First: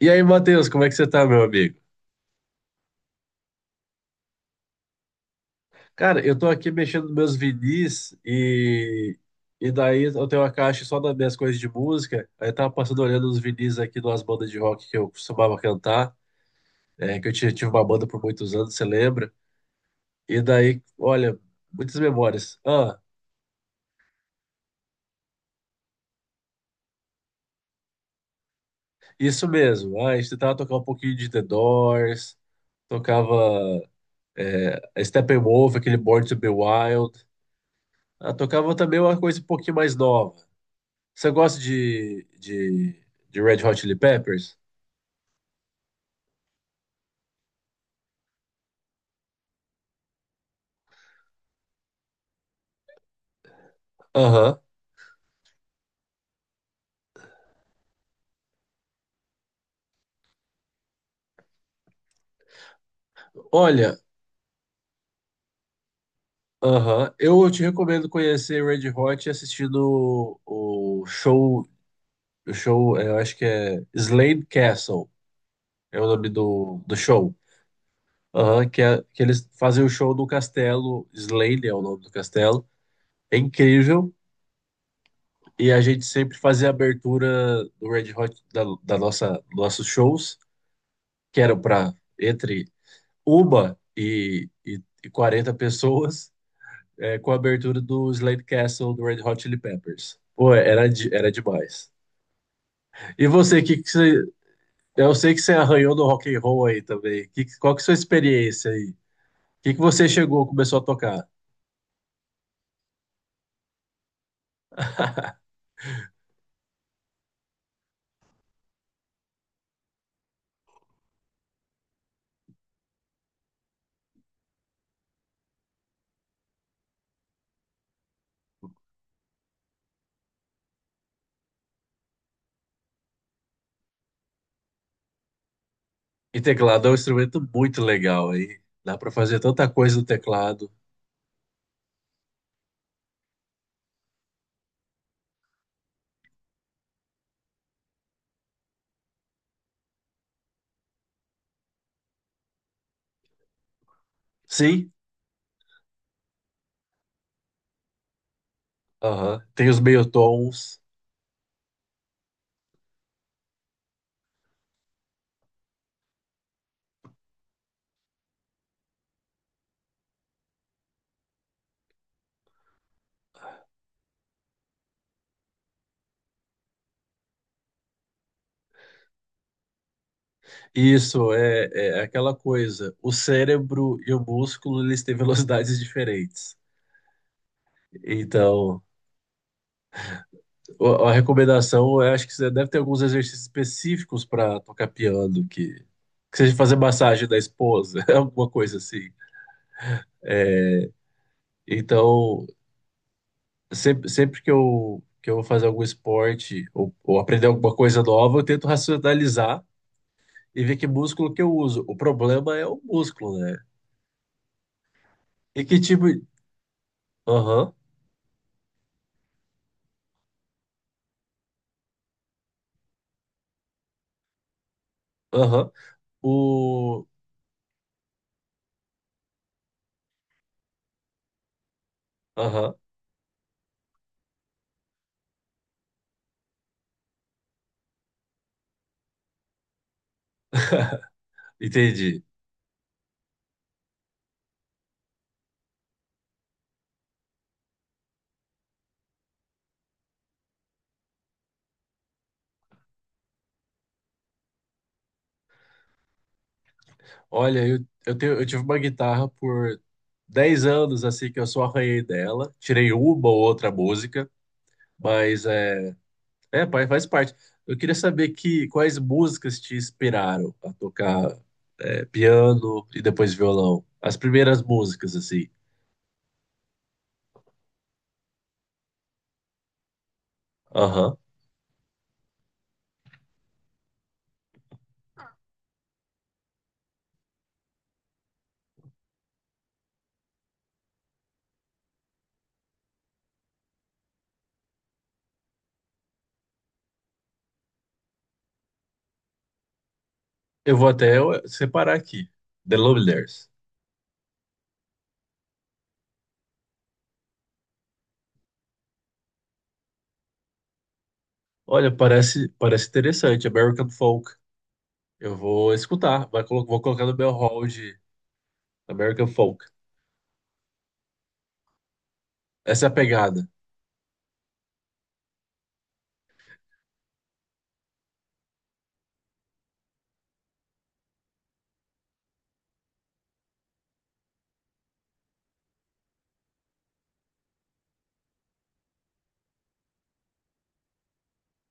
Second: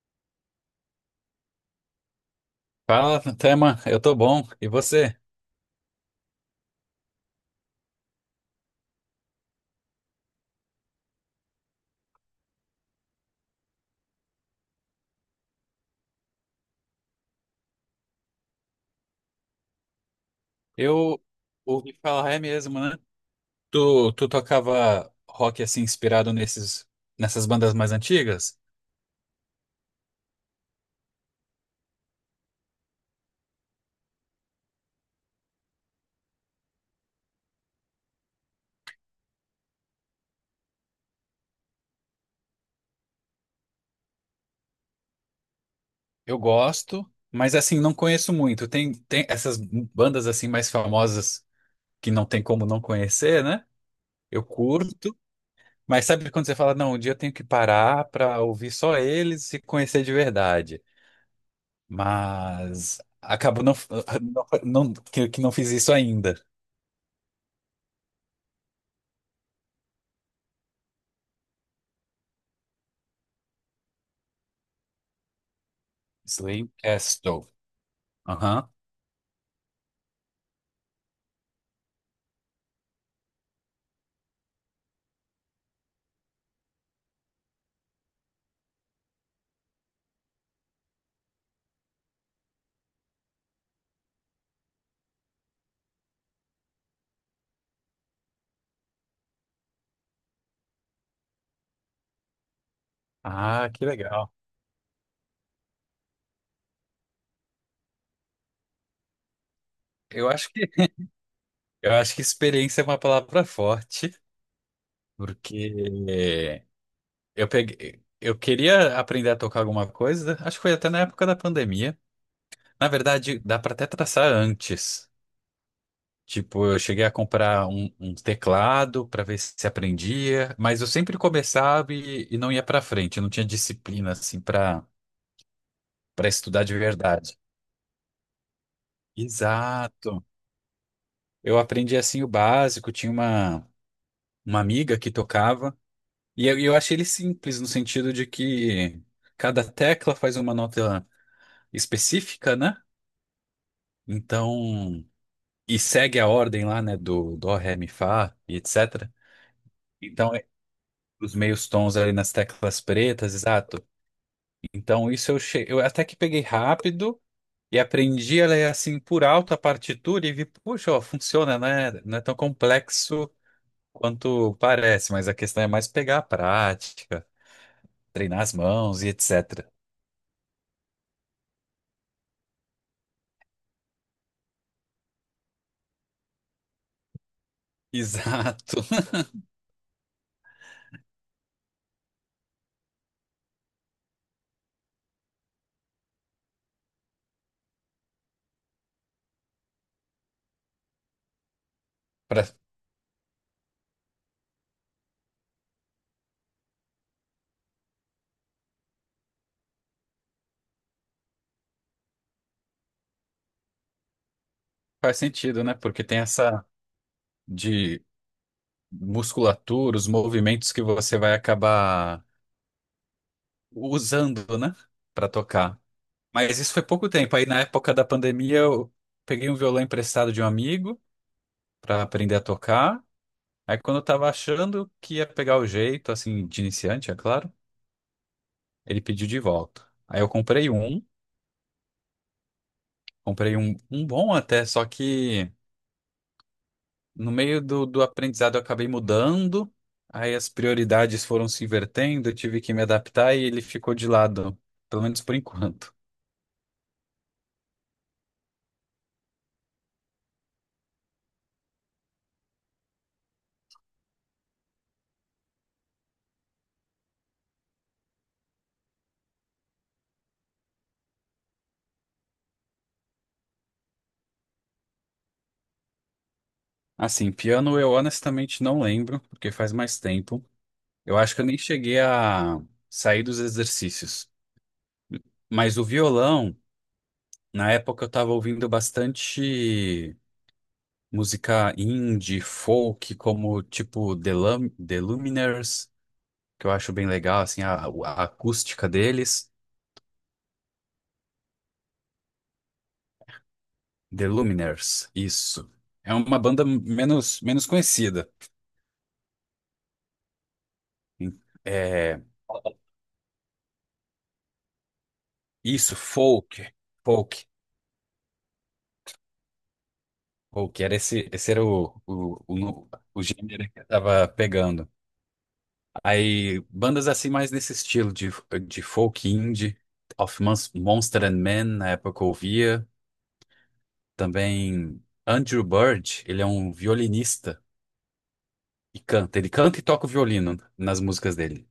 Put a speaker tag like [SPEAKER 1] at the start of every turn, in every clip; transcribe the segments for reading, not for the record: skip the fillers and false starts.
[SPEAKER 1] E aí, Matheus, como é que você tá, meu amigo?
[SPEAKER 2] Fala, Tema, eu tô bom. E você?
[SPEAKER 1] Cara, eu tô aqui mexendo nos meus vinis e daí eu tenho uma caixa só das minhas coisas de música. Aí eu tava passando olhando os vinis aqui de umas bandas de rock que eu costumava cantar, que eu tive uma banda por muitos anos, você lembra? E daí,
[SPEAKER 2] Eu
[SPEAKER 1] olha, muitas
[SPEAKER 2] ouvi falar, é
[SPEAKER 1] memórias.
[SPEAKER 2] mesmo, né?
[SPEAKER 1] Ah,
[SPEAKER 2] Tu tocava rock assim inspirado nessas bandas mais antigas?
[SPEAKER 1] isso mesmo. Ah, a gente tentava tocar um pouquinho de The Doors, tocava Steppenwolf, aquele Born to Be Wild. Ah, tocava também uma coisa um pouquinho mais nova. Você gosta de Red Hot Chili Peppers?
[SPEAKER 2] Eu gosto, mas assim, não conheço muito. Tem essas bandas assim mais famosas que não tem como não conhecer, né? Eu
[SPEAKER 1] Aham.
[SPEAKER 2] curto, mas sabe quando você fala, não, um dia eu tenho que parar pra ouvir só eles e conhecer de verdade. Mas acabo não,
[SPEAKER 1] Olha,
[SPEAKER 2] não, não que não fiz isso ainda.
[SPEAKER 1] aham, eu te recomendo conhecer Red Hot assistindo o show, eu acho que é Slade Castle, é o nome
[SPEAKER 2] Slim
[SPEAKER 1] do show.
[SPEAKER 2] Castle. Aham.
[SPEAKER 1] Aham, que eles fazem o show no castelo, Slade é o nome do castelo. É incrível. E a gente sempre fazia a abertura do Red Hot da nossa nossos shows, que era para entre Uma e 40 pessoas com a abertura do Slade Castle do Red Hot Chili Peppers. Pô, era demais. E você,
[SPEAKER 2] Ah, que legal.
[SPEAKER 1] eu sei que você arranhou no rock and roll aí também. Qual que é a sua experiência aí? O que você
[SPEAKER 2] Eu acho que
[SPEAKER 1] começou a tocar?
[SPEAKER 2] eu acho que experiência é uma palavra forte, porque eu peguei, eu queria aprender a tocar alguma coisa, acho que foi até na época da pandemia. Na verdade, dá para até traçar antes. Tipo, eu cheguei a comprar um teclado para ver se aprendia, mas eu sempre começava e não ia para frente, eu não tinha disciplina assim para para
[SPEAKER 1] E
[SPEAKER 2] estudar de
[SPEAKER 1] teclado é um
[SPEAKER 2] verdade.
[SPEAKER 1] instrumento muito legal aí. Dá pra fazer tanta coisa no
[SPEAKER 2] Exato.
[SPEAKER 1] teclado.
[SPEAKER 2] Eu aprendi assim o básico, tinha uma amiga que tocava. E eu achei ele simples no sentido de que cada tecla faz uma nota específica, né?
[SPEAKER 1] Sim,
[SPEAKER 2] Então, e segue a ordem lá, né, do dó, ré, mi, fá e etc.
[SPEAKER 1] aham. Tem os meio
[SPEAKER 2] Então,
[SPEAKER 1] tons.
[SPEAKER 2] os meios tons ali nas teclas pretas, exato. Então, isso eu, eu até que peguei rápido e aprendi ela é assim por alto a partitura e vi, puxa, ó, funciona, né? Não é tão complexo quanto parece, mas a questão é mais pegar a prática, treinar as mãos e etc.
[SPEAKER 1] Isso é aquela coisa. O cérebro e o músculo eles têm velocidades diferentes. Então,
[SPEAKER 2] Exato.
[SPEAKER 1] a recomendação, eu acho que você deve ter alguns exercícios específicos para tocar piano, que seja fazer massagem da esposa, alguma coisa assim. Então,
[SPEAKER 2] Pra-
[SPEAKER 1] sempre que eu vou fazer algum esporte ou aprender alguma coisa nova, eu tento racionalizar e ver que músculo que eu uso. O problema é o músculo, né?
[SPEAKER 2] Faz
[SPEAKER 1] E
[SPEAKER 2] sentido, né?
[SPEAKER 1] que
[SPEAKER 2] Porque
[SPEAKER 1] tipo.
[SPEAKER 2] tem essa
[SPEAKER 1] Aham,
[SPEAKER 2] de musculatura, os movimentos que você vai acabar usando, né? Pra
[SPEAKER 1] aham.
[SPEAKER 2] tocar. Mas isso foi
[SPEAKER 1] O.
[SPEAKER 2] pouco tempo. Aí na época da pandemia eu peguei um violão emprestado de um amigo pra aprender a
[SPEAKER 1] Aham,
[SPEAKER 2] tocar. Aí quando eu tava achando que ia pegar o jeito, assim, de iniciante, é claro, ele pediu de volta. Aí eu
[SPEAKER 1] entendi.
[SPEAKER 2] comprei um bom até, só que no meio do aprendizado, eu acabei mudando, aí as prioridades foram se invertendo, eu tive que me adaptar e ele ficou de lado, pelo menos por enquanto.
[SPEAKER 1] Olha, eu tive uma guitarra por 10 anos, assim, que eu só arranhei dela. Tirei uma ou outra música, mas faz parte. Eu queria saber quais músicas te inspiraram a tocar piano e depois violão. As primeiras músicas, assim.
[SPEAKER 2] Assim, piano eu honestamente não lembro, porque faz mais tempo.
[SPEAKER 1] Aham.
[SPEAKER 2] Eu acho que eu nem cheguei a sair dos exercícios. Mas o violão, na época eu tava ouvindo bastante música indie, folk, como tipo The Lumineers, que eu acho bem legal, assim, a acústica deles.
[SPEAKER 1] Eu vou até separar aqui. The Lumineers.
[SPEAKER 2] The Lumineers, isso. É uma banda menos conhecida.
[SPEAKER 1] Olha,
[SPEAKER 2] É,
[SPEAKER 1] parece interessante. American Folk. Eu vou
[SPEAKER 2] isso,
[SPEAKER 1] escutar, vai colo-
[SPEAKER 2] folk,
[SPEAKER 1] vou colocar no meu
[SPEAKER 2] folk,
[SPEAKER 1] hall de American Folk.
[SPEAKER 2] folk. Era esse era o,
[SPEAKER 1] Essa é
[SPEAKER 2] no-
[SPEAKER 1] a
[SPEAKER 2] o
[SPEAKER 1] pegada.
[SPEAKER 2] gênero que eu tava pegando. Aí, bandas assim mais nesse estilo de folk indie, of Monster and Men, na época eu ouvia. Também Andrew Bird, ele é um violinista e canta. Ele canta e toca o violino nas músicas dele.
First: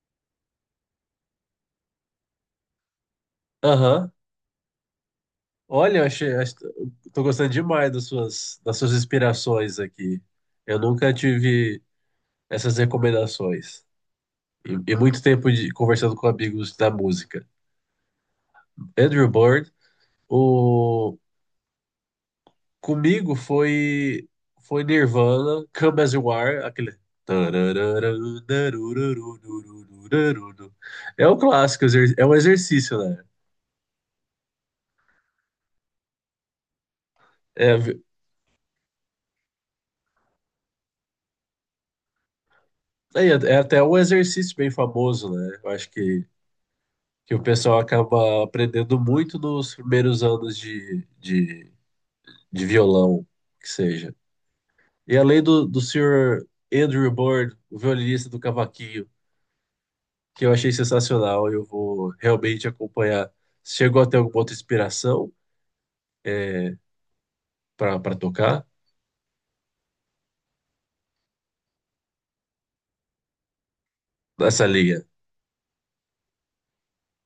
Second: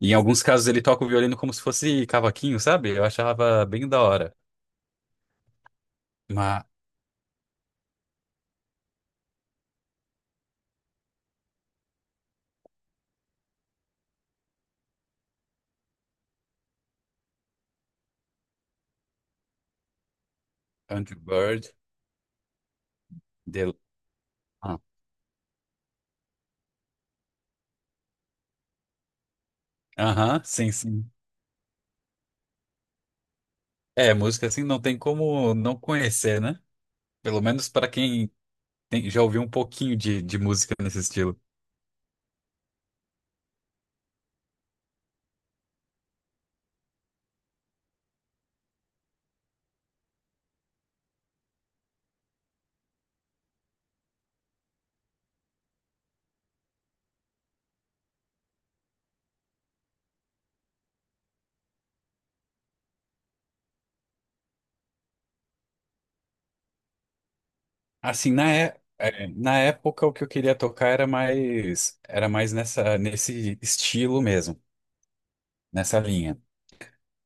[SPEAKER 2] E em alguns casos ele toca o violino como se fosse cavaquinho, sabe? Eu achava bem da
[SPEAKER 1] Aham.
[SPEAKER 2] hora.
[SPEAKER 1] Olha,
[SPEAKER 2] Mas
[SPEAKER 1] tô gostando demais das suas inspirações aqui. Eu nunca tive essas recomendações. E muito tempo de conversando com amigos da música. Andrew Bird,
[SPEAKER 2] Andrew
[SPEAKER 1] o
[SPEAKER 2] Bird,
[SPEAKER 1] comigo
[SPEAKER 2] The...
[SPEAKER 1] foi
[SPEAKER 2] ah,
[SPEAKER 1] Nirvana, Come As You Are, aquele.
[SPEAKER 2] aham, sim, sim.
[SPEAKER 1] É um clássico, é um exercício, né?
[SPEAKER 2] É, música assim não tem como não conhecer, né? Pelo menos
[SPEAKER 1] É,
[SPEAKER 2] para quem já ouviu um pouquinho de música nesse estilo.
[SPEAKER 1] é, é até um exercício bem famoso, né? Eu acho que o pessoal acaba aprendendo muito nos primeiros anos de violão, que seja. E além do senhor Andrew Bird, o violinista do cavaquinho, que eu achei sensacional, eu vou realmente acompanhar. Chegou até alguma outra inspiração é, para
[SPEAKER 2] Assim,
[SPEAKER 1] tocar
[SPEAKER 2] na época o que eu queria tocar era mais nessa nesse estilo mesmo,
[SPEAKER 1] nessa linha?
[SPEAKER 2] nessa linha.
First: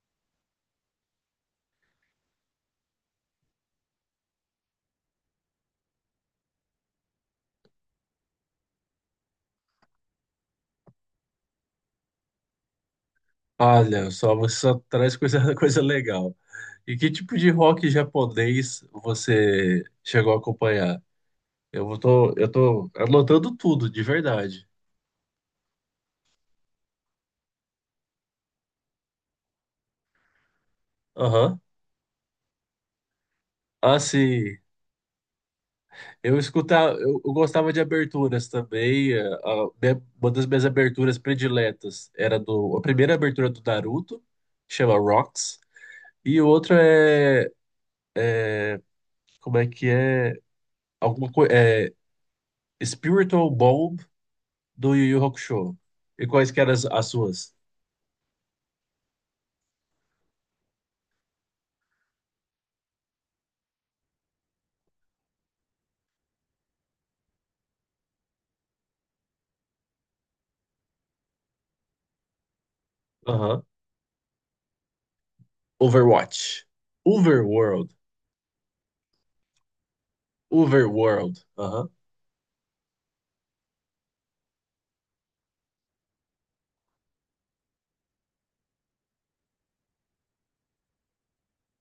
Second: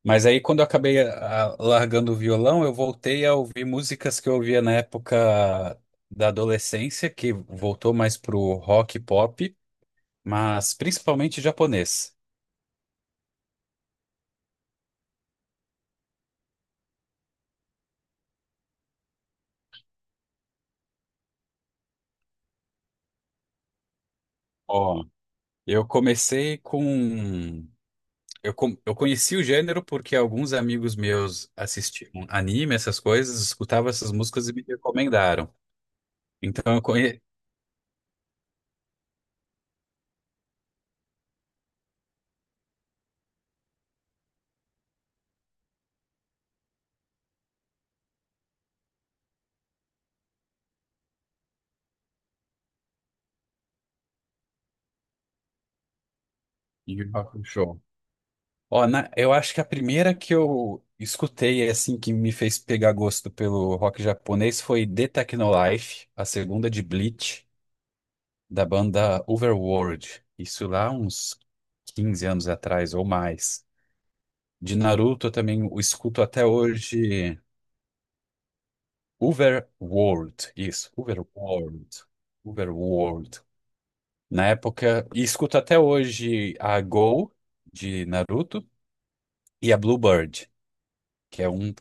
[SPEAKER 2] Mas aí, quando eu acabei largando o violão, eu voltei a ouvir músicas que eu ouvia na época da adolescência, que voltou mais pro rock e pop, mas principalmente japonês.
[SPEAKER 1] Olha, só você só traz coisa, coisa legal. E que tipo de rock japonês você chegou a acompanhar? Eu tô anotando tudo, de verdade.
[SPEAKER 2] Ó, eu comecei com. Eu, eu conheci o gênero porque alguns amigos meus
[SPEAKER 1] Aham.
[SPEAKER 2] assistiam anime, essas coisas, escutavam
[SPEAKER 1] Ah,
[SPEAKER 2] essas músicas e
[SPEAKER 1] sim,
[SPEAKER 2] me recomendaram.
[SPEAKER 1] eu
[SPEAKER 2] Então eu
[SPEAKER 1] escutava. eu,
[SPEAKER 2] conheci.
[SPEAKER 1] eu gostava de aberturas também. Uma das minhas aberturas prediletas era a primeira abertura do Naruto, que chama Rocks, e outra é, como é que é? Alguma coisa, é Spiritual Bomb do Yu Yu Hakusho. E quais que eram as suas?
[SPEAKER 2] Ó, eu acho que a primeira que eu escutei, assim, que me fez pegar gosto pelo rock japonês foi The Technolife, a segunda de Bleach, da banda Overworld. Isso lá uns 15 anos atrás ou
[SPEAKER 1] Aham.
[SPEAKER 2] mais. De Naruto eu também o escuto até
[SPEAKER 1] Overwatch.
[SPEAKER 2] hoje.
[SPEAKER 1] Overworld.
[SPEAKER 2] Overworld, isso,
[SPEAKER 1] Overworld.
[SPEAKER 2] Overworld,
[SPEAKER 1] Aham.
[SPEAKER 2] Overworld. Na época, e escuto até hoje a Go de Naruto e a Bluebird, que é um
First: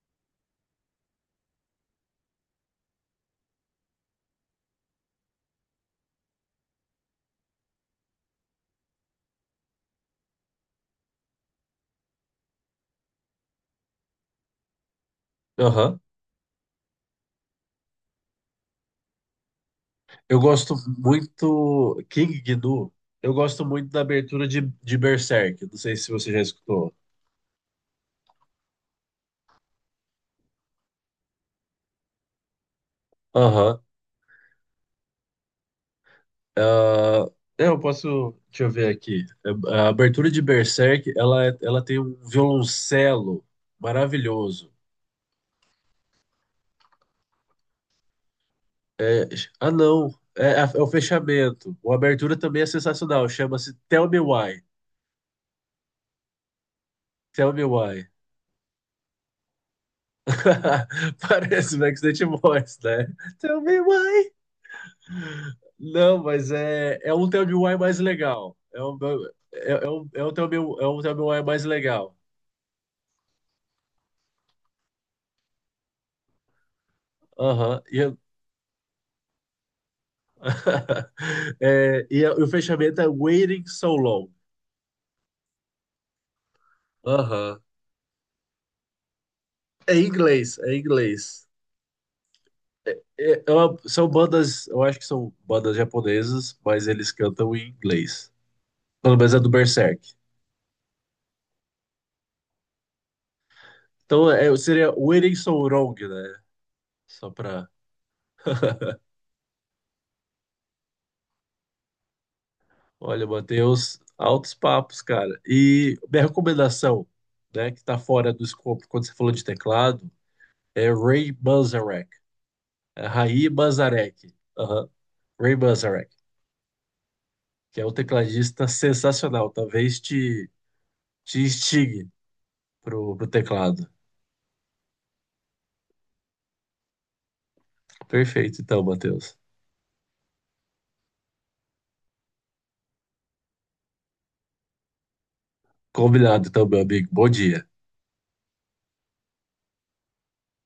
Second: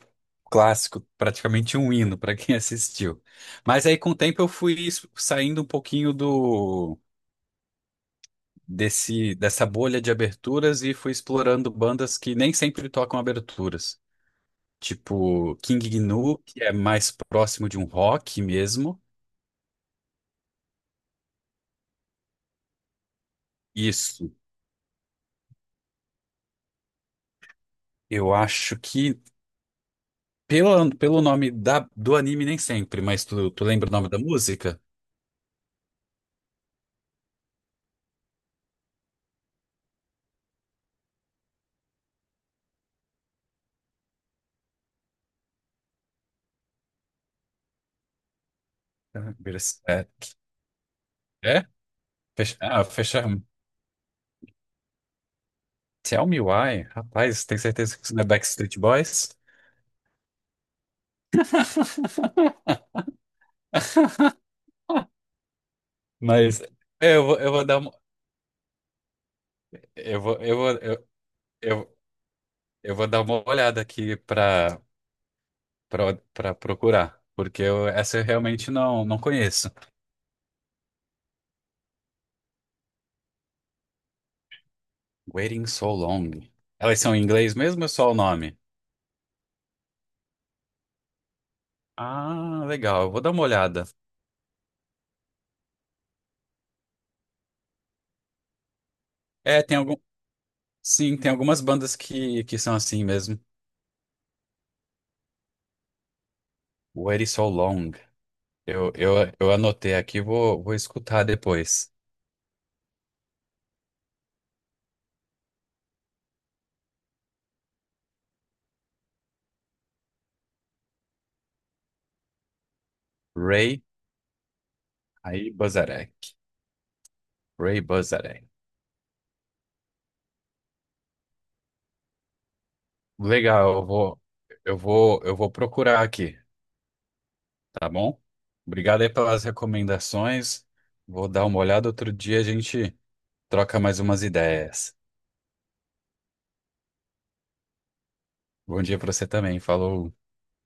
[SPEAKER 2] clássico, praticamente um hino para quem assistiu. Mas aí com o tempo eu fui saindo um pouquinho do desse dessa bolha de aberturas e fui explorando bandas que nem sempre tocam aberturas, tipo King
[SPEAKER 1] Aham.
[SPEAKER 2] Gnu, que é mais próximo de um rock mesmo.
[SPEAKER 1] Eu gosto muito. King Gnu. Eu gosto muito da
[SPEAKER 2] Isso.
[SPEAKER 1] abertura de Berserk. Não sei se você já escutou.
[SPEAKER 2] Eu acho que pelo, pelo nome do anime, nem sempre, mas tu
[SPEAKER 1] Aham.
[SPEAKER 2] lembra o nome da música?
[SPEAKER 1] Ah, eu posso. Deixa eu ver aqui. A abertura de Berserk, ela tem um violoncelo maravilhoso. É, ah, não.
[SPEAKER 2] Berserk.
[SPEAKER 1] É, o
[SPEAKER 2] É?
[SPEAKER 1] fechamento. A abertura também é sensacional.
[SPEAKER 2] Fechar.
[SPEAKER 1] Chama-se Tell Me Why.
[SPEAKER 2] Tell me why. Rapaz,
[SPEAKER 1] Tell
[SPEAKER 2] tenho
[SPEAKER 1] Me
[SPEAKER 2] certeza que
[SPEAKER 1] Why.
[SPEAKER 2] isso não é Backstreet Boys.
[SPEAKER 1] Parece o Backstreet Boys, né? Tell me why. Não, mas
[SPEAKER 2] Mas
[SPEAKER 1] é
[SPEAKER 2] é,
[SPEAKER 1] um
[SPEAKER 2] eu vou
[SPEAKER 1] TLBY
[SPEAKER 2] dar uma.
[SPEAKER 1] mais legal. É um, é, é um,
[SPEAKER 2] Eu
[SPEAKER 1] é um
[SPEAKER 2] vou, eu vou,
[SPEAKER 1] TLBY, é um
[SPEAKER 2] eu,
[SPEAKER 1] TLBY mais
[SPEAKER 2] eu,
[SPEAKER 1] legal.
[SPEAKER 2] Eu vou dar uma olhada aqui para para procurar, porque
[SPEAKER 1] Aham.
[SPEAKER 2] eu, essa eu realmente não não conheço.
[SPEAKER 1] O fechamento é Waiting So Long.
[SPEAKER 2] Waiting So Long. Elas são em inglês
[SPEAKER 1] Aham.
[SPEAKER 2] mesmo ou é só o nome?
[SPEAKER 1] É em inglês, é em inglês.
[SPEAKER 2] Ah,
[SPEAKER 1] É,
[SPEAKER 2] legal. Eu vou dar uma olhada.
[SPEAKER 1] são bandas, eu acho que são bandas japonesas, mas eles cantam em inglês. Pelo menos é do
[SPEAKER 2] É, tem algum,
[SPEAKER 1] Berserk.
[SPEAKER 2] sim, tem algumas bandas que são assim mesmo.
[SPEAKER 1] Então seria Waiting So Long, né?
[SPEAKER 2] Waiting
[SPEAKER 1] Só
[SPEAKER 2] So
[SPEAKER 1] pra.
[SPEAKER 2] Long. Eu eu, eu anotei aqui, vou escutar depois.
[SPEAKER 1] Olha, Matheus, altos papos, cara. E minha recomendação, né, que tá fora do escopo quando você falou de teclado, é Ray Manzarek. É Ray
[SPEAKER 2] Ray
[SPEAKER 1] Manzarek. Aham.
[SPEAKER 2] aí
[SPEAKER 1] Ray Manzarek,
[SPEAKER 2] Bozarek. Ray
[SPEAKER 1] que é um
[SPEAKER 2] Bozarek.
[SPEAKER 1] tecladista sensacional. Talvez te instigue pro
[SPEAKER 2] Legal,
[SPEAKER 1] teclado.
[SPEAKER 2] eu vou procurar aqui. Tá bom?
[SPEAKER 1] Perfeito, então,
[SPEAKER 2] Obrigado aí
[SPEAKER 1] Matheus.
[SPEAKER 2] pelas recomendações. Vou dar uma olhada outro dia, a gente troca mais umas ideias.
[SPEAKER 1] Combinado, então, meu amigo. Bom dia.
[SPEAKER 2] Bom dia pra você também. Falou.